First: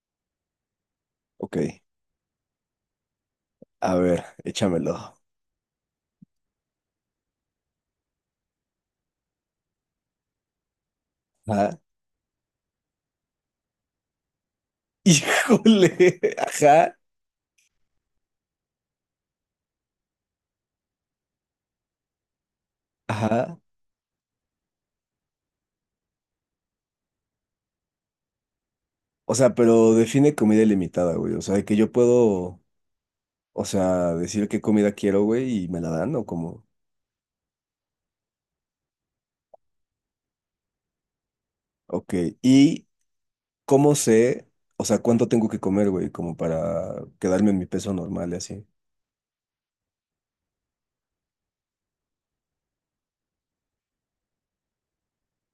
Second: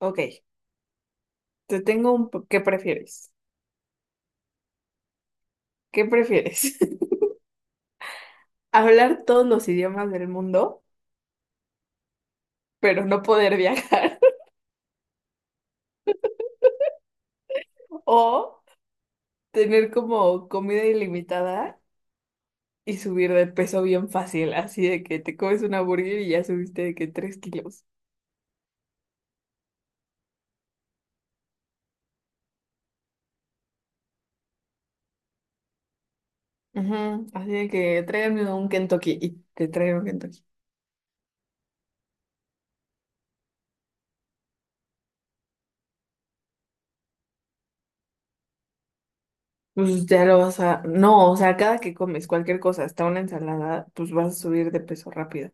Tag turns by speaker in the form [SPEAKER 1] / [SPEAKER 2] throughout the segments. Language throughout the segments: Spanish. [SPEAKER 1] Ok,
[SPEAKER 2] Ok,
[SPEAKER 1] te tengo un po- ¿Qué prefieres?
[SPEAKER 2] a ver, échamelo.
[SPEAKER 1] ¿Qué prefieres? ¿Hablar todos los idiomas del mundo,
[SPEAKER 2] Ajá.
[SPEAKER 1] pero no poder viajar?
[SPEAKER 2] Híjole, ajá,
[SPEAKER 1] ¿O tener como comida ilimitada y subir de
[SPEAKER 2] ajá.
[SPEAKER 1] peso bien fácil? Así de que te comes una burger y ya subiste de que 3 kilos.
[SPEAKER 2] O sea, pero define comida ilimitada, güey. O sea, que yo puedo, o sea, decir qué comida quiero, güey, y me la dan, o como.
[SPEAKER 1] Ujú, así de que tráigame un Kentucky y te traigo un Kentucky.
[SPEAKER 2] Ok, y cómo sé, o sea, cuánto tengo que comer, güey, como para quedarme en mi peso normal y así.
[SPEAKER 1] Pues ya lo vas a. No, o sea, cada que comes cualquier cosa, hasta una ensalada, pues vas a subir de peso rápido.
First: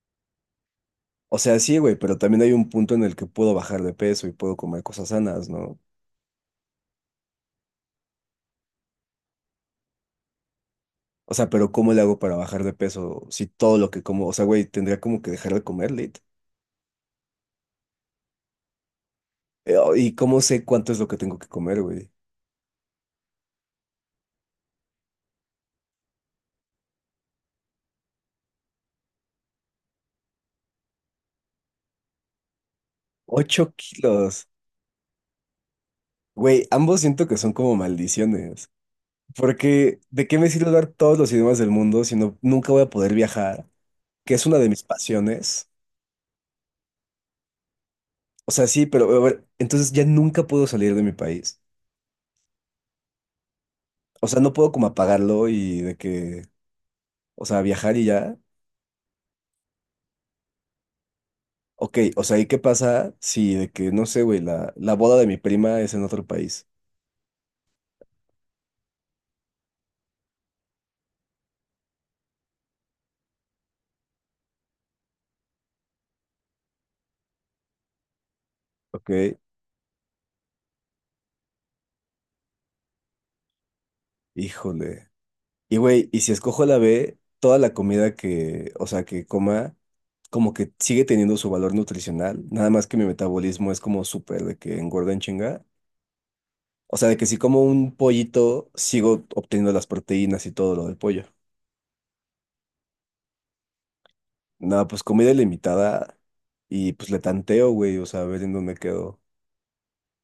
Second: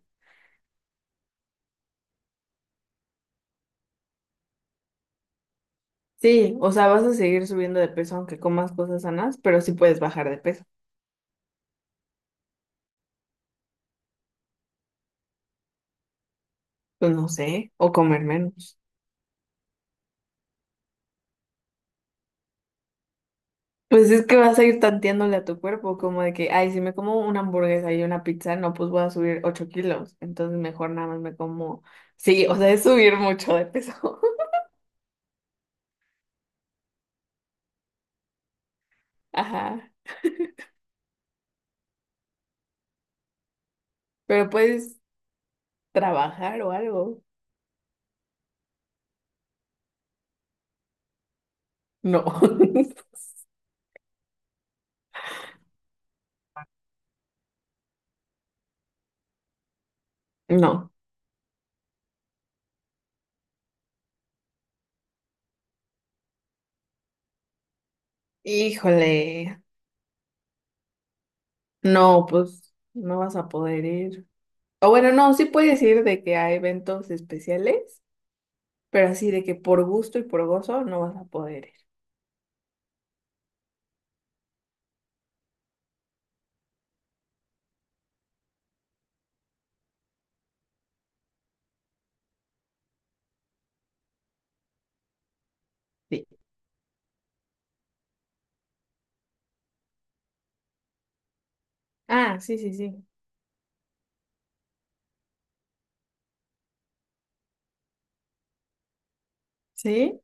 [SPEAKER 2] O sea, sí, güey, pero también hay un punto en el que puedo bajar de peso y puedo comer cosas sanas, ¿no?
[SPEAKER 1] Sí, o sea, vas a seguir subiendo de peso aunque comas cosas sanas, pero sí puedes bajar de peso.
[SPEAKER 2] O sea, pero ¿cómo le hago para bajar de peso si todo lo que como, o sea, güey, tendría como que dejar de comer, lit?
[SPEAKER 1] Pues no sé, o comer menos.
[SPEAKER 2] Oh, ¿Y cómo sé cuánto es lo que tengo que comer, güey?
[SPEAKER 1] Pues es que vas a ir tanteándole a tu cuerpo, como de que, ay, si me como una hamburguesa y una pizza, no, pues voy a subir 8 kilos. Entonces mejor nada más me como. Sí, o sea, es subir mucho de
[SPEAKER 2] Ocho
[SPEAKER 1] peso.
[SPEAKER 2] kilos. Güey, ambos siento que son como maldiciones.
[SPEAKER 1] Ajá.
[SPEAKER 2] Porque, ¿de qué me sirve hablar todos los idiomas del mundo si no, nunca voy a poder viajar? Que es
[SPEAKER 1] Pero
[SPEAKER 2] una de mis
[SPEAKER 1] puedes
[SPEAKER 2] pasiones.
[SPEAKER 1] trabajar o algo.
[SPEAKER 2] O sea, sí, pero a ver, entonces ya nunca puedo salir de mi país.
[SPEAKER 1] No.
[SPEAKER 2] O sea, no puedo como apagarlo y de que, o sea, viajar y ya.
[SPEAKER 1] No.
[SPEAKER 2] Ok, o sea, ¿y qué pasa si de que, no sé, güey, la boda de mi prima es en otro país?
[SPEAKER 1] Híjole. No, pues no vas a poder ir. O bueno, no, sí puedes ir de que a eventos especiales, pero
[SPEAKER 2] Ok,
[SPEAKER 1] así de que por gusto y por gozo no vas a poder ir.
[SPEAKER 2] híjole. Y güey, y si escojo la B, toda la comida que, o sea, que coma, como que sigue teniendo su valor nutricional, nada más que mi metabolismo es como súper de que engorda en chinga.
[SPEAKER 1] Sí.
[SPEAKER 2] O sea, de que si como un pollito, sigo obteniendo las proteínas y todo lo del pollo.
[SPEAKER 1] Ah, sí, sí, sí.
[SPEAKER 2] Nada, pues comida ilimitada y pues le tanteo, güey, o sea, a ver en dónde quedo.
[SPEAKER 1] ¿Sí?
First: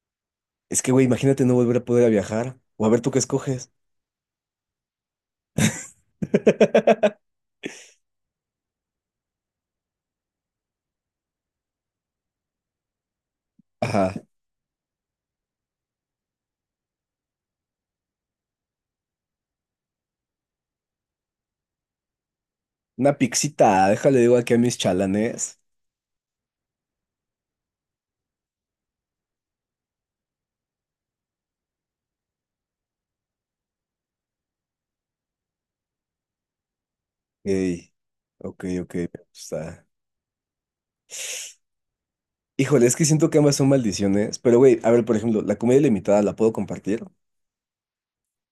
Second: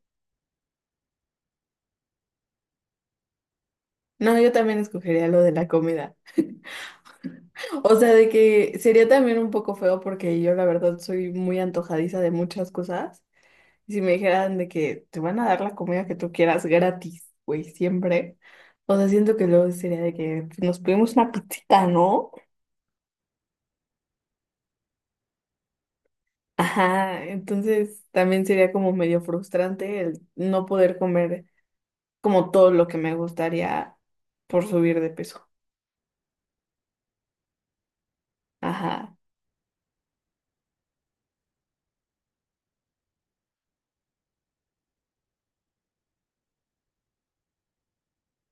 [SPEAKER 2] Es que, güey, imagínate no volver a poder a viajar. O a ver tú qué escoges.
[SPEAKER 1] No, yo también escogería lo de la comida. O sea, de que sería también un poco feo porque yo la verdad soy muy antojadiza de muchas cosas. Y si me
[SPEAKER 2] Ajá.
[SPEAKER 1] dijeran de que te van a dar la comida que tú quieras gratis, güey, siempre. O sea, siento que luego sería de que nos pedimos una pizzita, ¿no?
[SPEAKER 2] Una pixita, déjale digo aquí a mis chalanes.
[SPEAKER 1] Ajá, entonces también sería como medio frustrante el no poder comer como todo lo que me gustaría por subir de peso.
[SPEAKER 2] Ey, ok, ok, me
[SPEAKER 1] Ajá.
[SPEAKER 2] gusta. Híjole, es que siento que ambas son maldiciones, pero güey, a ver, por ejemplo, la comida ilimitada la puedo compartir.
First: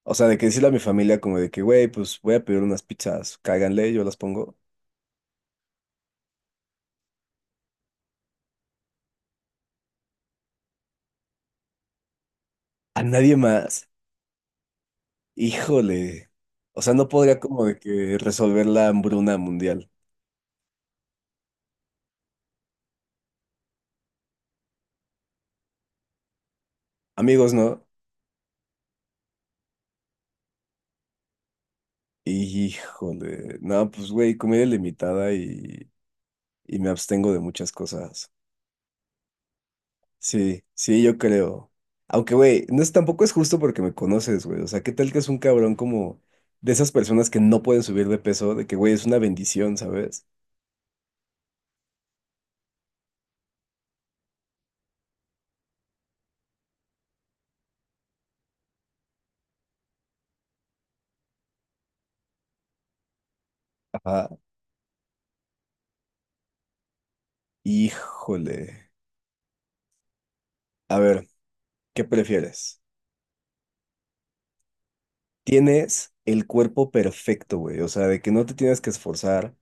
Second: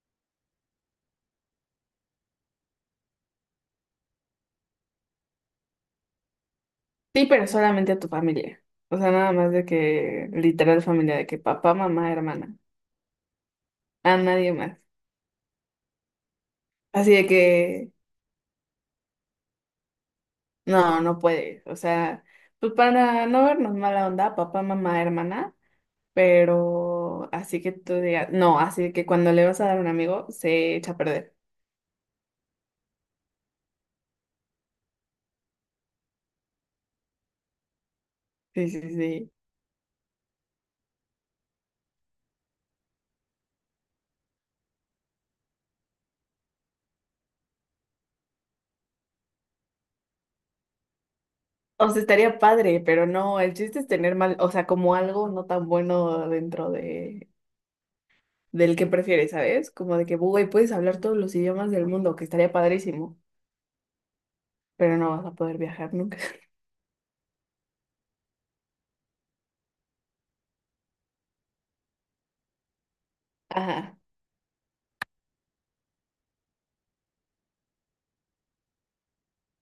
[SPEAKER 2] O sea, de que decirle a mi familia como de que, güey, pues voy a pedir unas pizzas, cáiganle, yo las pongo.
[SPEAKER 1] Sí, pero solamente a tu familia. O sea, nada más de que literal familia, de que papá, mamá, hermana,
[SPEAKER 2] A nadie más.
[SPEAKER 1] a nadie más.
[SPEAKER 2] Híjole. O sea, no
[SPEAKER 1] Así de
[SPEAKER 2] podría como de
[SPEAKER 1] que
[SPEAKER 2] que resolver la hambruna mundial.
[SPEAKER 1] no, no puedes. O sea, pues para no vernos mala onda, papá, mamá, hermana, pero
[SPEAKER 2] Amigos,
[SPEAKER 1] así que
[SPEAKER 2] ¿no?
[SPEAKER 1] tú digas, no, así de que cuando le vas a dar a un amigo se echa a perder.
[SPEAKER 2] Híjole. No, pues güey, comida ilimitada y me abstengo de muchas cosas.
[SPEAKER 1] Sí, sí, sí.
[SPEAKER 2] Sí, sí, yo creo. Aunque, güey, no es, tampoco es justo porque me conoces, güey. O sea, ¿qué tal que es un cabrón como de esas personas que no pueden subir de peso? De que, güey, es una bendición, ¿sabes?
[SPEAKER 1] O sea, estaría padre, pero no, el chiste es tener mal, o sea, como algo no tan bueno dentro de del que prefieres, ¿sabes? Como de que, güey, puedes hablar todos los idiomas del mundo, que estaría padrísimo,
[SPEAKER 2] Ajá.
[SPEAKER 1] pero no vas a poder viajar nunca.
[SPEAKER 2] Híjole. A ver, ¿qué prefieres?
[SPEAKER 1] Ajá,
[SPEAKER 2] Tienes el cuerpo perfecto, güey. O sea, de que no te tienes que esforzar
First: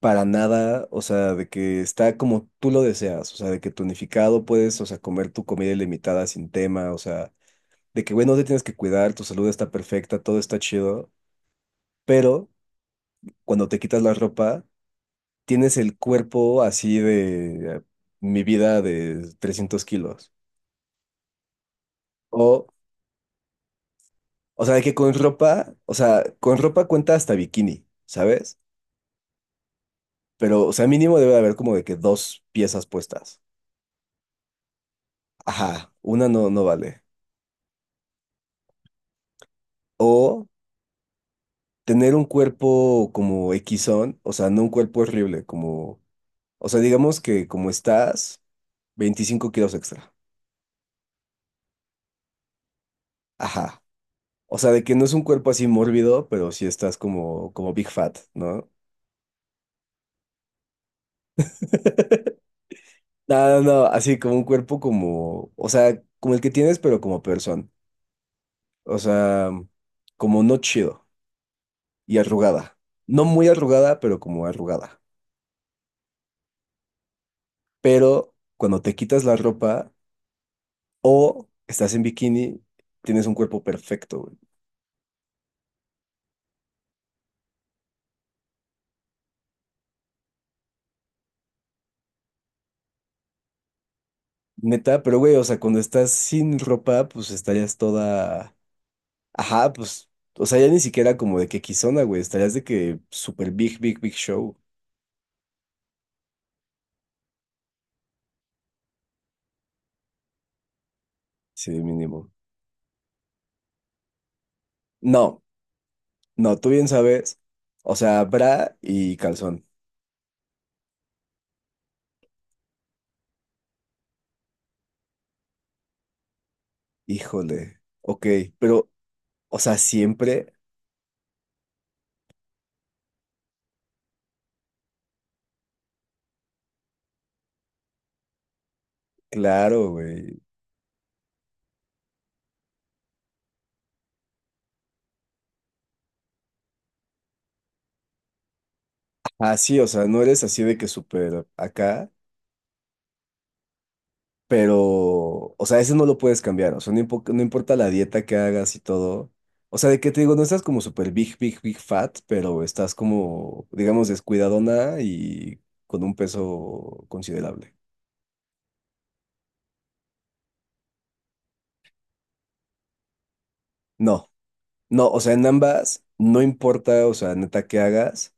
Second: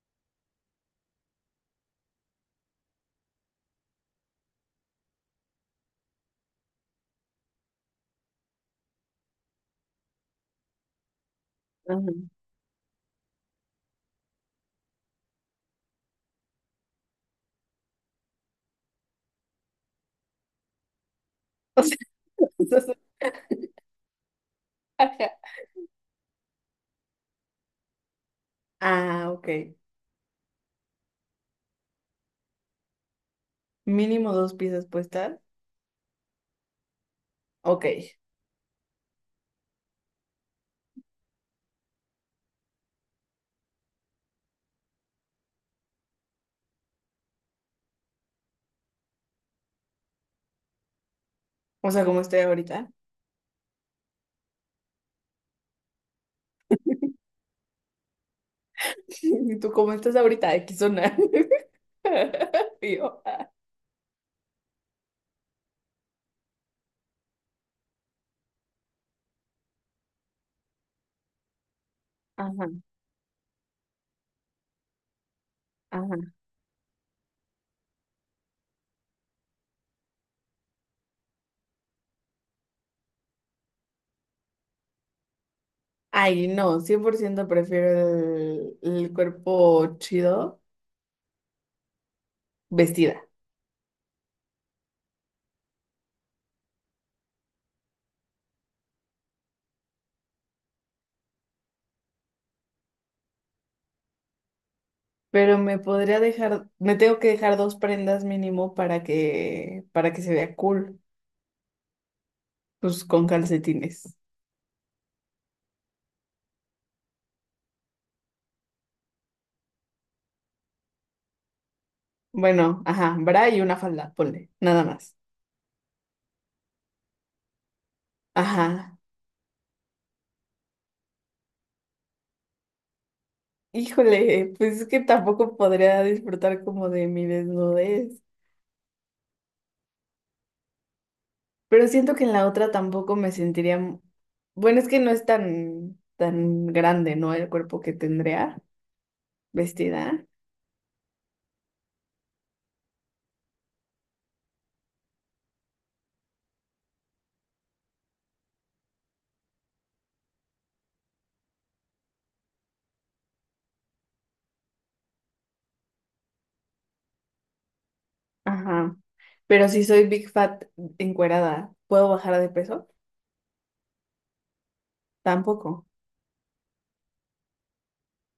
[SPEAKER 2] para nada. O sea, de que está como tú lo deseas. O sea, de que tonificado puedes, o sea, comer tu comida ilimitada sin tema. O sea, de que, güey, no te tienes que cuidar, tu salud está perfecta, todo está chido.
[SPEAKER 1] ajá.
[SPEAKER 2] Pero cuando te quitas la ropa, tienes el cuerpo así de mi vida de 300 kilos.
[SPEAKER 1] O sea,
[SPEAKER 2] O,
[SPEAKER 1] eso es
[SPEAKER 2] o sea, de que con
[SPEAKER 1] ajá.
[SPEAKER 2] ropa, o sea, con ropa cuenta hasta bikini, ¿sabes?
[SPEAKER 1] Ah, ok.
[SPEAKER 2] Pero, o sea, mínimo debe de haber como de que dos piezas puestas.
[SPEAKER 1] Mínimo dos piezas puestas.
[SPEAKER 2] Ajá, una no, no vale.
[SPEAKER 1] Ok.
[SPEAKER 2] O tener un cuerpo como equisón, o sea, no un cuerpo horrible, como, o sea, digamos que como estás, 25 kilos extra.
[SPEAKER 1] O sea, como estoy ahorita.
[SPEAKER 2] Ajá. O sea, de que no es un cuerpo así mórbido, pero sí estás como, como Big Fat, ¿no?
[SPEAKER 1] ¿Y tú cómo estás ahorita? X zona. Y yo,
[SPEAKER 2] No,
[SPEAKER 1] ah.
[SPEAKER 2] no, no, así como un cuerpo como, o sea, como el que tienes, pero como persona. O sea, como no chido y
[SPEAKER 1] Ajá,
[SPEAKER 2] arrugada. No muy arrugada, pero como arrugada.
[SPEAKER 1] ajá.
[SPEAKER 2] Pero cuando te quitas la ropa o estás en bikini, tienes un cuerpo perfecto, güey.
[SPEAKER 1] Ay, no, 100% prefiero el cuerpo chido vestida.
[SPEAKER 2] Neta, pero güey, o sea, cuando estás sin ropa, pues estarías toda. Ajá, pues, o sea, ya ni siquiera como de que Kizona, güey, estarías de que super big, big, big show,
[SPEAKER 1] Pero me podría dejar, me tengo que dejar dos prendas mínimo para que se vea cool,
[SPEAKER 2] sí, mínimo.
[SPEAKER 1] pues con calcetines.
[SPEAKER 2] No, no, tú bien sabes, o sea, bra y calzón,
[SPEAKER 1] Bueno, ajá, bra y una falda, ponle, nada más.
[SPEAKER 2] híjole, ok, pero,
[SPEAKER 1] Ajá.
[SPEAKER 2] o sea, siempre,
[SPEAKER 1] Híjole, pues es que tampoco podría disfrutar como de mi desnudez.
[SPEAKER 2] claro, güey.
[SPEAKER 1] Pero siento que en la otra tampoco me sentiría. Bueno, es que no es tan, tan grande, ¿no? El cuerpo que tendría
[SPEAKER 2] Ah, sí, o sea, no
[SPEAKER 1] vestida.
[SPEAKER 2] eres así de que súper acá. Pero, o sea, ese no lo puedes cambiar. O sea, no, no importa la dieta que hagas y todo. O sea, de que te digo, no estás como súper big, big, big fat, pero estás como, digamos, descuidadona y con un peso considerable.
[SPEAKER 1] Ajá. Pero si soy big fat encuerada, ¿puedo bajar de peso?
[SPEAKER 2] No, no, o sea, en
[SPEAKER 1] Tampoco.
[SPEAKER 2] ambas, no importa, o sea, neta que hagas,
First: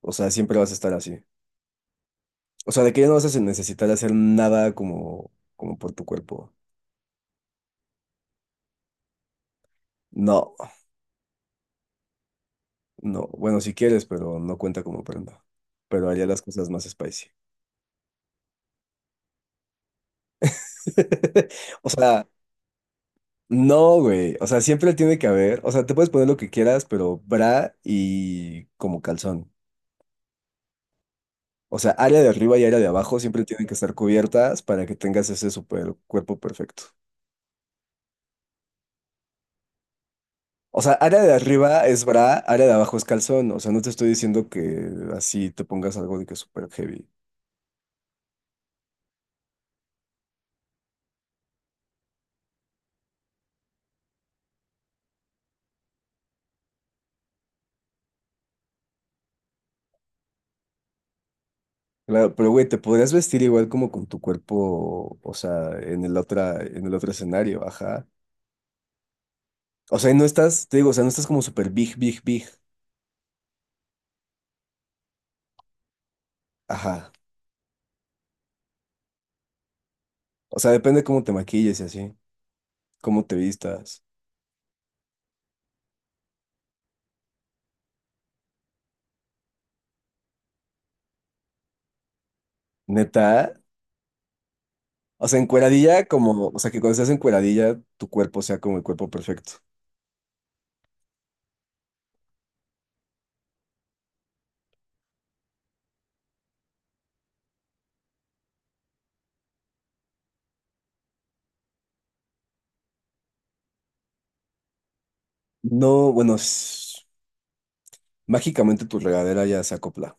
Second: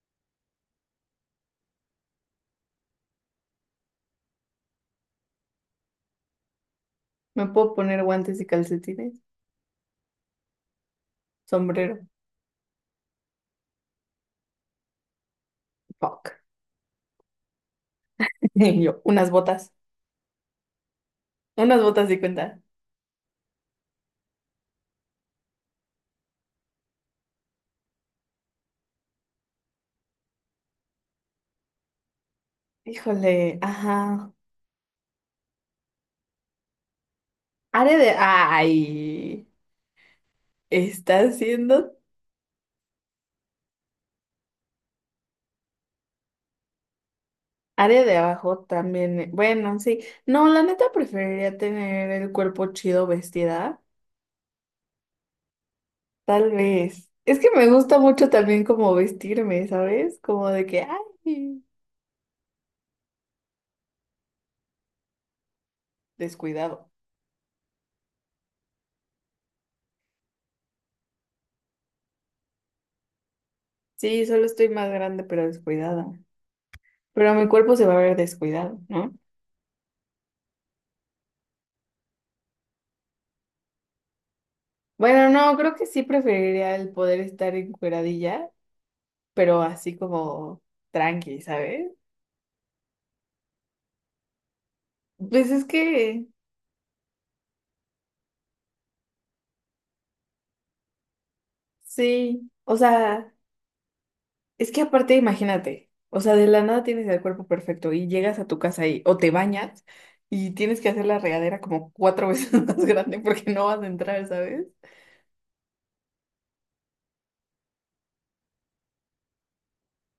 [SPEAKER 2] o sea, siempre vas a estar así. O sea, de que ya no vas a necesitar hacer nada como, como por tu cuerpo.
[SPEAKER 1] ¿Me puedo poner guantes y calcetines?
[SPEAKER 2] No,
[SPEAKER 1] Sombrero.
[SPEAKER 2] no, bueno, si quieres, pero no cuenta como prenda. Pero haría
[SPEAKER 1] Fuck.
[SPEAKER 2] las cosas más spicy.
[SPEAKER 1] Y yo, unas botas. Unas
[SPEAKER 2] O
[SPEAKER 1] botas y
[SPEAKER 2] sea,
[SPEAKER 1] cuenta.
[SPEAKER 2] no, güey. O sea, siempre tiene que haber. O sea, te puedes poner lo que quieras, pero bra y como calzón. O sea, área de arriba y área de abajo siempre
[SPEAKER 1] Híjole,
[SPEAKER 2] tienen que estar
[SPEAKER 1] ajá.
[SPEAKER 2] cubiertas para que tengas ese super cuerpo perfecto.
[SPEAKER 1] Área de. Ay,
[SPEAKER 2] O sea, área
[SPEAKER 1] está
[SPEAKER 2] de arriba
[SPEAKER 1] haciendo.
[SPEAKER 2] es bra, área de abajo es calzón. O sea, no te estoy diciendo que así te pongas algo de que es súper heavy.
[SPEAKER 1] Área de abajo también. Bueno, sí. No, la neta preferiría tener el cuerpo chido vestida. Tal vez. Es que me gusta mucho también como vestirme, ¿sabes? Como de que, ay,
[SPEAKER 2] Claro, pero güey, te podrías vestir igual como con tu cuerpo, o sea, en
[SPEAKER 1] descuidado.
[SPEAKER 2] el otro escenario, ajá. O sea, y no estás, te digo, o sea, no estás como súper big, big, big.
[SPEAKER 1] Sí, solo estoy más grande, pero descuidada.
[SPEAKER 2] Ajá.
[SPEAKER 1] Pero mi cuerpo se va a ver descuidado, ¿no?
[SPEAKER 2] O sea, depende cómo te maquilles y así, cómo te vistas.
[SPEAKER 1] Bueno, no, creo que sí preferiría el poder estar encueradilla, pero así como tranqui, ¿sabes?
[SPEAKER 2] Neta. O sea,
[SPEAKER 1] Pues es
[SPEAKER 2] encueradilla,
[SPEAKER 1] que
[SPEAKER 2] como, o sea, que cuando estás encueradilla, tu cuerpo sea como el cuerpo perfecto.
[SPEAKER 1] sí, o sea, es que aparte imagínate, o sea, de la nada tienes el cuerpo perfecto y llegas a tu casa y o te bañas y tienes que hacer la regadera como cuatro veces más grande porque no vas a entrar, ¿sabes?
[SPEAKER 2] No, bueno, mágicamente tu regadera ya se acopla.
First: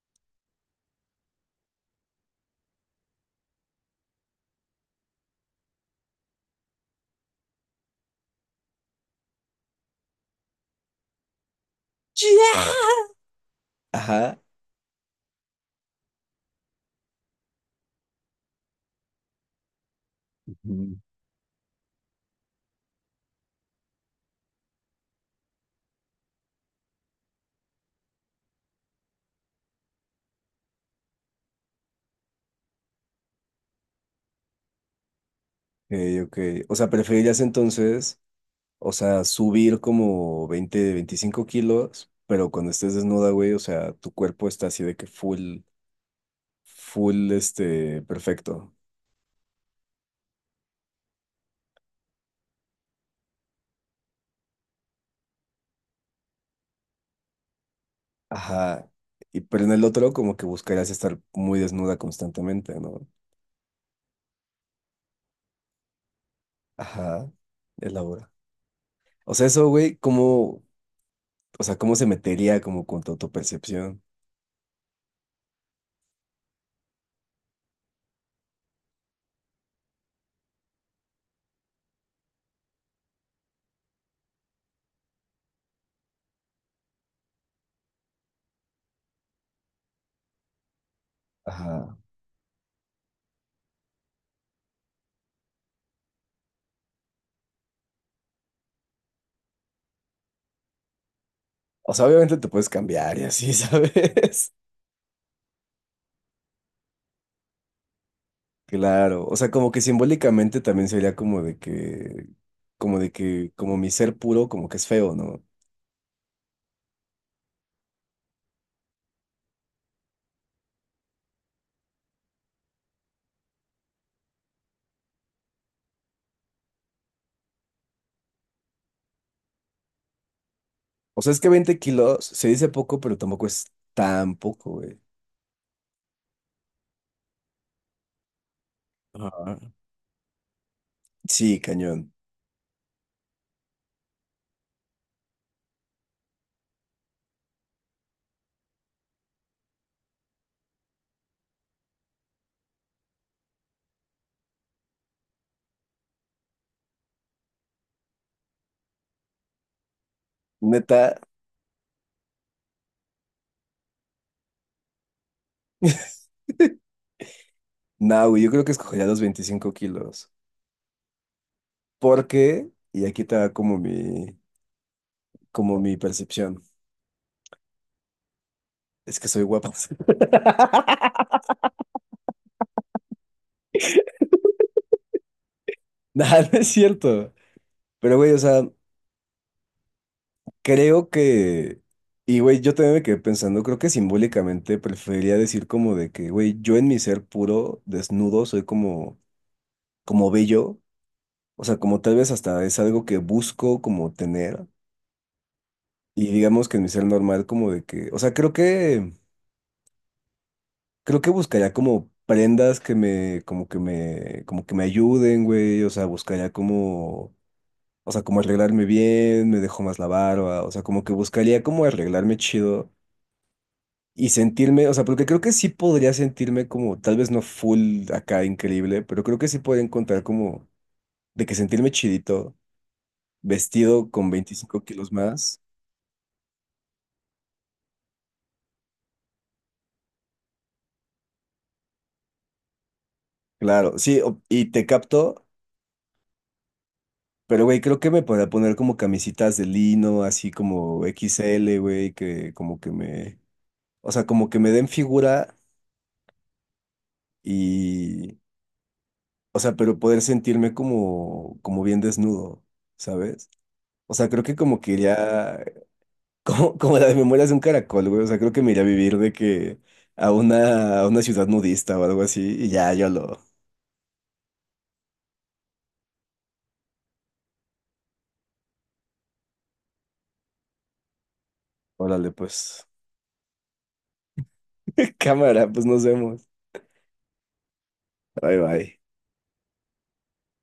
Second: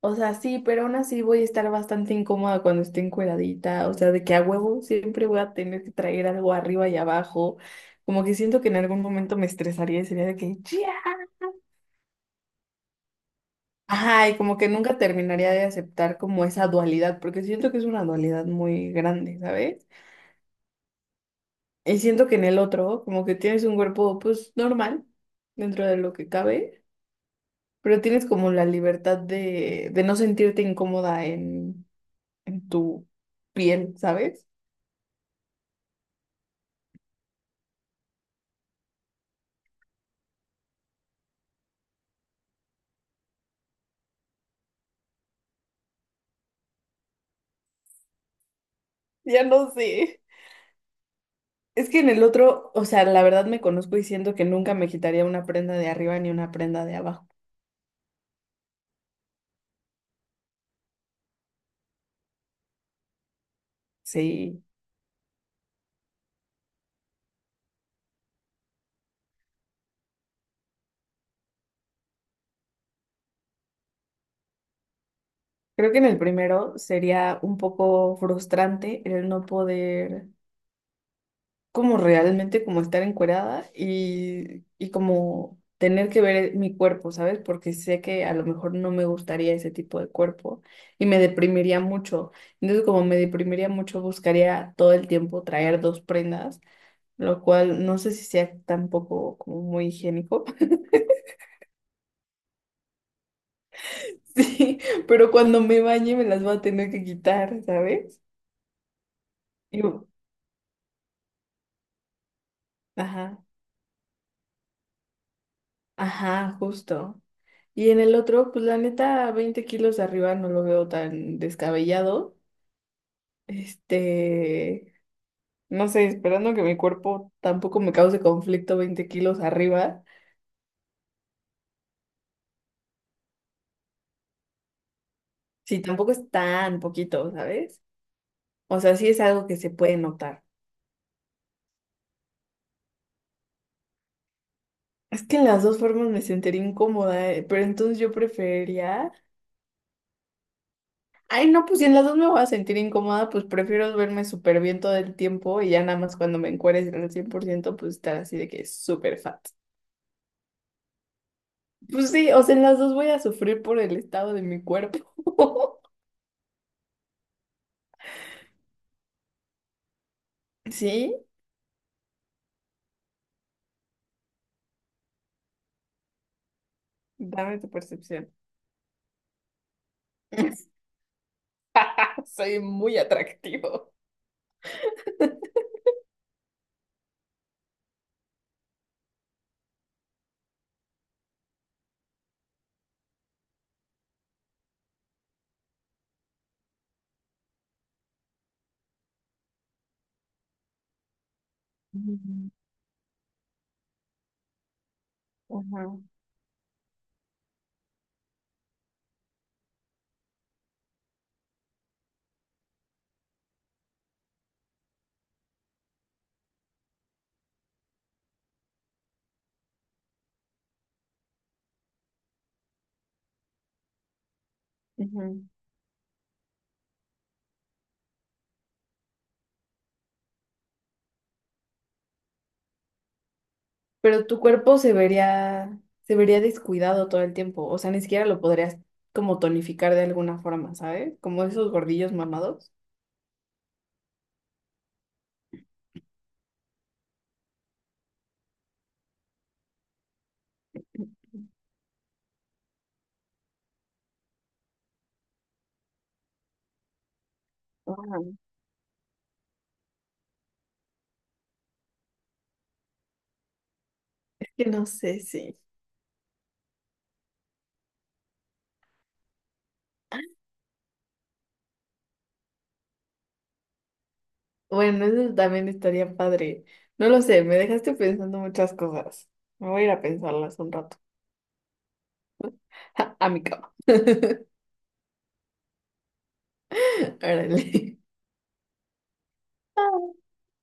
[SPEAKER 1] O sea, sí, pero aún así voy a estar bastante incómoda cuando esté encueradita, o sea, de que a huevo siempre voy a tener que traer algo arriba y abajo, como que siento que en algún momento me estresaría y sería de que ya. Ajá, y
[SPEAKER 2] Ajá.
[SPEAKER 1] como que nunca terminaría de aceptar como esa dualidad, porque siento que es una dualidad muy grande, ¿sabes?
[SPEAKER 2] Ujú.
[SPEAKER 1] Y siento que en el otro, como que tienes un cuerpo, pues, normal, dentro de lo que cabe, pero tienes como la libertad de no sentirte incómoda en tu piel, ¿sabes?
[SPEAKER 2] Ok, ok. O sea, preferirías entonces, o sea, subir como 20, 25 kilos, pero cuando estés desnuda, güey, o sea, tu cuerpo está así de que full, full, perfecto.
[SPEAKER 1] Ya no sé. Es que en el otro, o sea, la verdad me conozco y siento que nunca me quitaría una prenda de arriba ni una prenda de abajo.
[SPEAKER 2] Ajá. Y, pero en el otro como que buscarías estar muy desnuda constantemente, ¿no?
[SPEAKER 1] Sí.
[SPEAKER 2] Ajá. Elabora. O sea, eso, güey, ¿cómo, o sea, cómo se metería como con tu autopercepción?
[SPEAKER 1] Creo que en el primero sería un poco frustrante el no poder como realmente como estar encuerada y como tener que ver mi cuerpo, ¿sabes? Porque sé que a lo mejor no me gustaría ese tipo de cuerpo y me deprimiría
[SPEAKER 2] Ajá.
[SPEAKER 1] mucho. Entonces, como me deprimiría mucho, buscaría todo el tiempo traer dos prendas lo cual no sé si sea tampoco como muy higiénico,
[SPEAKER 2] O sea, obviamente te puedes cambiar y así, ¿sabes?
[SPEAKER 1] sí, pero cuando me bañe me las voy a tener que quitar, ¿sabes?
[SPEAKER 2] Claro. O sea, como que
[SPEAKER 1] Y yo,
[SPEAKER 2] simbólicamente también sería como de que, como de
[SPEAKER 1] ajá,
[SPEAKER 2] que, como, mi ser puro, como que es feo, ¿no?
[SPEAKER 1] ajá, justo. Y en el otro, pues la neta, 20 kilos arriba no lo veo tan descabellado. Este, no sé, esperando que mi cuerpo tampoco me cause conflicto 20 kilos arriba,
[SPEAKER 2] O sea, es que 20 kilos se dice poco, pero tampoco es tan poco, güey.
[SPEAKER 1] sí, tampoco es tan poquito, ¿sabes? O sea, sí es algo
[SPEAKER 2] Ajá.
[SPEAKER 1] que se puede notar.
[SPEAKER 2] Sí, cañón.
[SPEAKER 1] Es que en las dos formas me sentiría incómoda, pero entonces yo preferiría. Ay, no, pues si en las dos me voy a sentir incómoda, pues prefiero verme súper bien todo el tiempo y ya nada más cuando me encueres en el 100%, pues estar así de que es súper fat.
[SPEAKER 2] Neta.
[SPEAKER 1] Pues sí, o sea, en las dos voy a sufrir por el estado de mi cuerpo.
[SPEAKER 2] No, güey, yo creo que escogería los 25 kilos.
[SPEAKER 1] ¿Sí?
[SPEAKER 2] Porque, y aquí te va como mi percepción,
[SPEAKER 1] Dame tu percepción.
[SPEAKER 2] es que soy guapo.
[SPEAKER 1] Soy muy atractivo.
[SPEAKER 2] Nada, no es cierto. Pero, güey, o sea, creo que... Y, güey, yo también me quedé pensando, creo que simbólicamente preferiría decir como de que, güey, yo en mi ser puro, desnudo, soy como bello. O sea, como tal vez
[SPEAKER 1] Ujú,
[SPEAKER 2] hasta es algo que busco como tener.
[SPEAKER 1] ujú,
[SPEAKER 2] Y digamos que en mi ser normal como de que... O sea, creo que... Creo que buscaría como prendas como que me ayuden, güey. O sea, buscaría como, o sea, como arreglarme bien, me dejo más la barba. O sea, como que buscaría como arreglarme chido y sentirme, o sea, porque creo
[SPEAKER 1] ujú.
[SPEAKER 2] que sí podría sentirme como, tal vez no full acá increíble, pero creo que sí podría encontrar como de que sentirme chidito, vestido
[SPEAKER 1] Pero
[SPEAKER 2] con
[SPEAKER 1] tu cuerpo
[SPEAKER 2] 25 kilos más.
[SPEAKER 1] se vería descuidado todo el tiempo. O sea, ni siquiera lo podrías como tonificar de alguna forma, ¿sabes? Como esos gordillos mamados.
[SPEAKER 2] Claro, sí, y te capto. Pero, güey, creo que me podría poner como camisitas de lino, así como XL güey, que como que me, o sea, como que me den figura
[SPEAKER 1] Ah,
[SPEAKER 2] y, o sea, pero poder sentirme como bien desnudo, ¿sabes? O sea, creo
[SPEAKER 1] es
[SPEAKER 2] que
[SPEAKER 1] que
[SPEAKER 2] como
[SPEAKER 1] no
[SPEAKER 2] que
[SPEAKER 1] sé sí
[SPEAKER 2] iría, como las memorias de un caracol, güey, o sea, creo que me iría a vivir de que a una ciudad nudista o algo así y ya, yo lo,
[SPEAKER 1] Bueno, eso también estaría padre. No lo sé, me dejaste pensando muchas cosas. Me voy a ir a pensarlas un rato.
[SPEAKER 2] órale, pues,
[SPEAKER 1] A mi cama.
[SPEAKER 2] cámara, pues nos vemos.
[SPEAKER 1] Órale.
[SPEAKER 2] Bye, bye.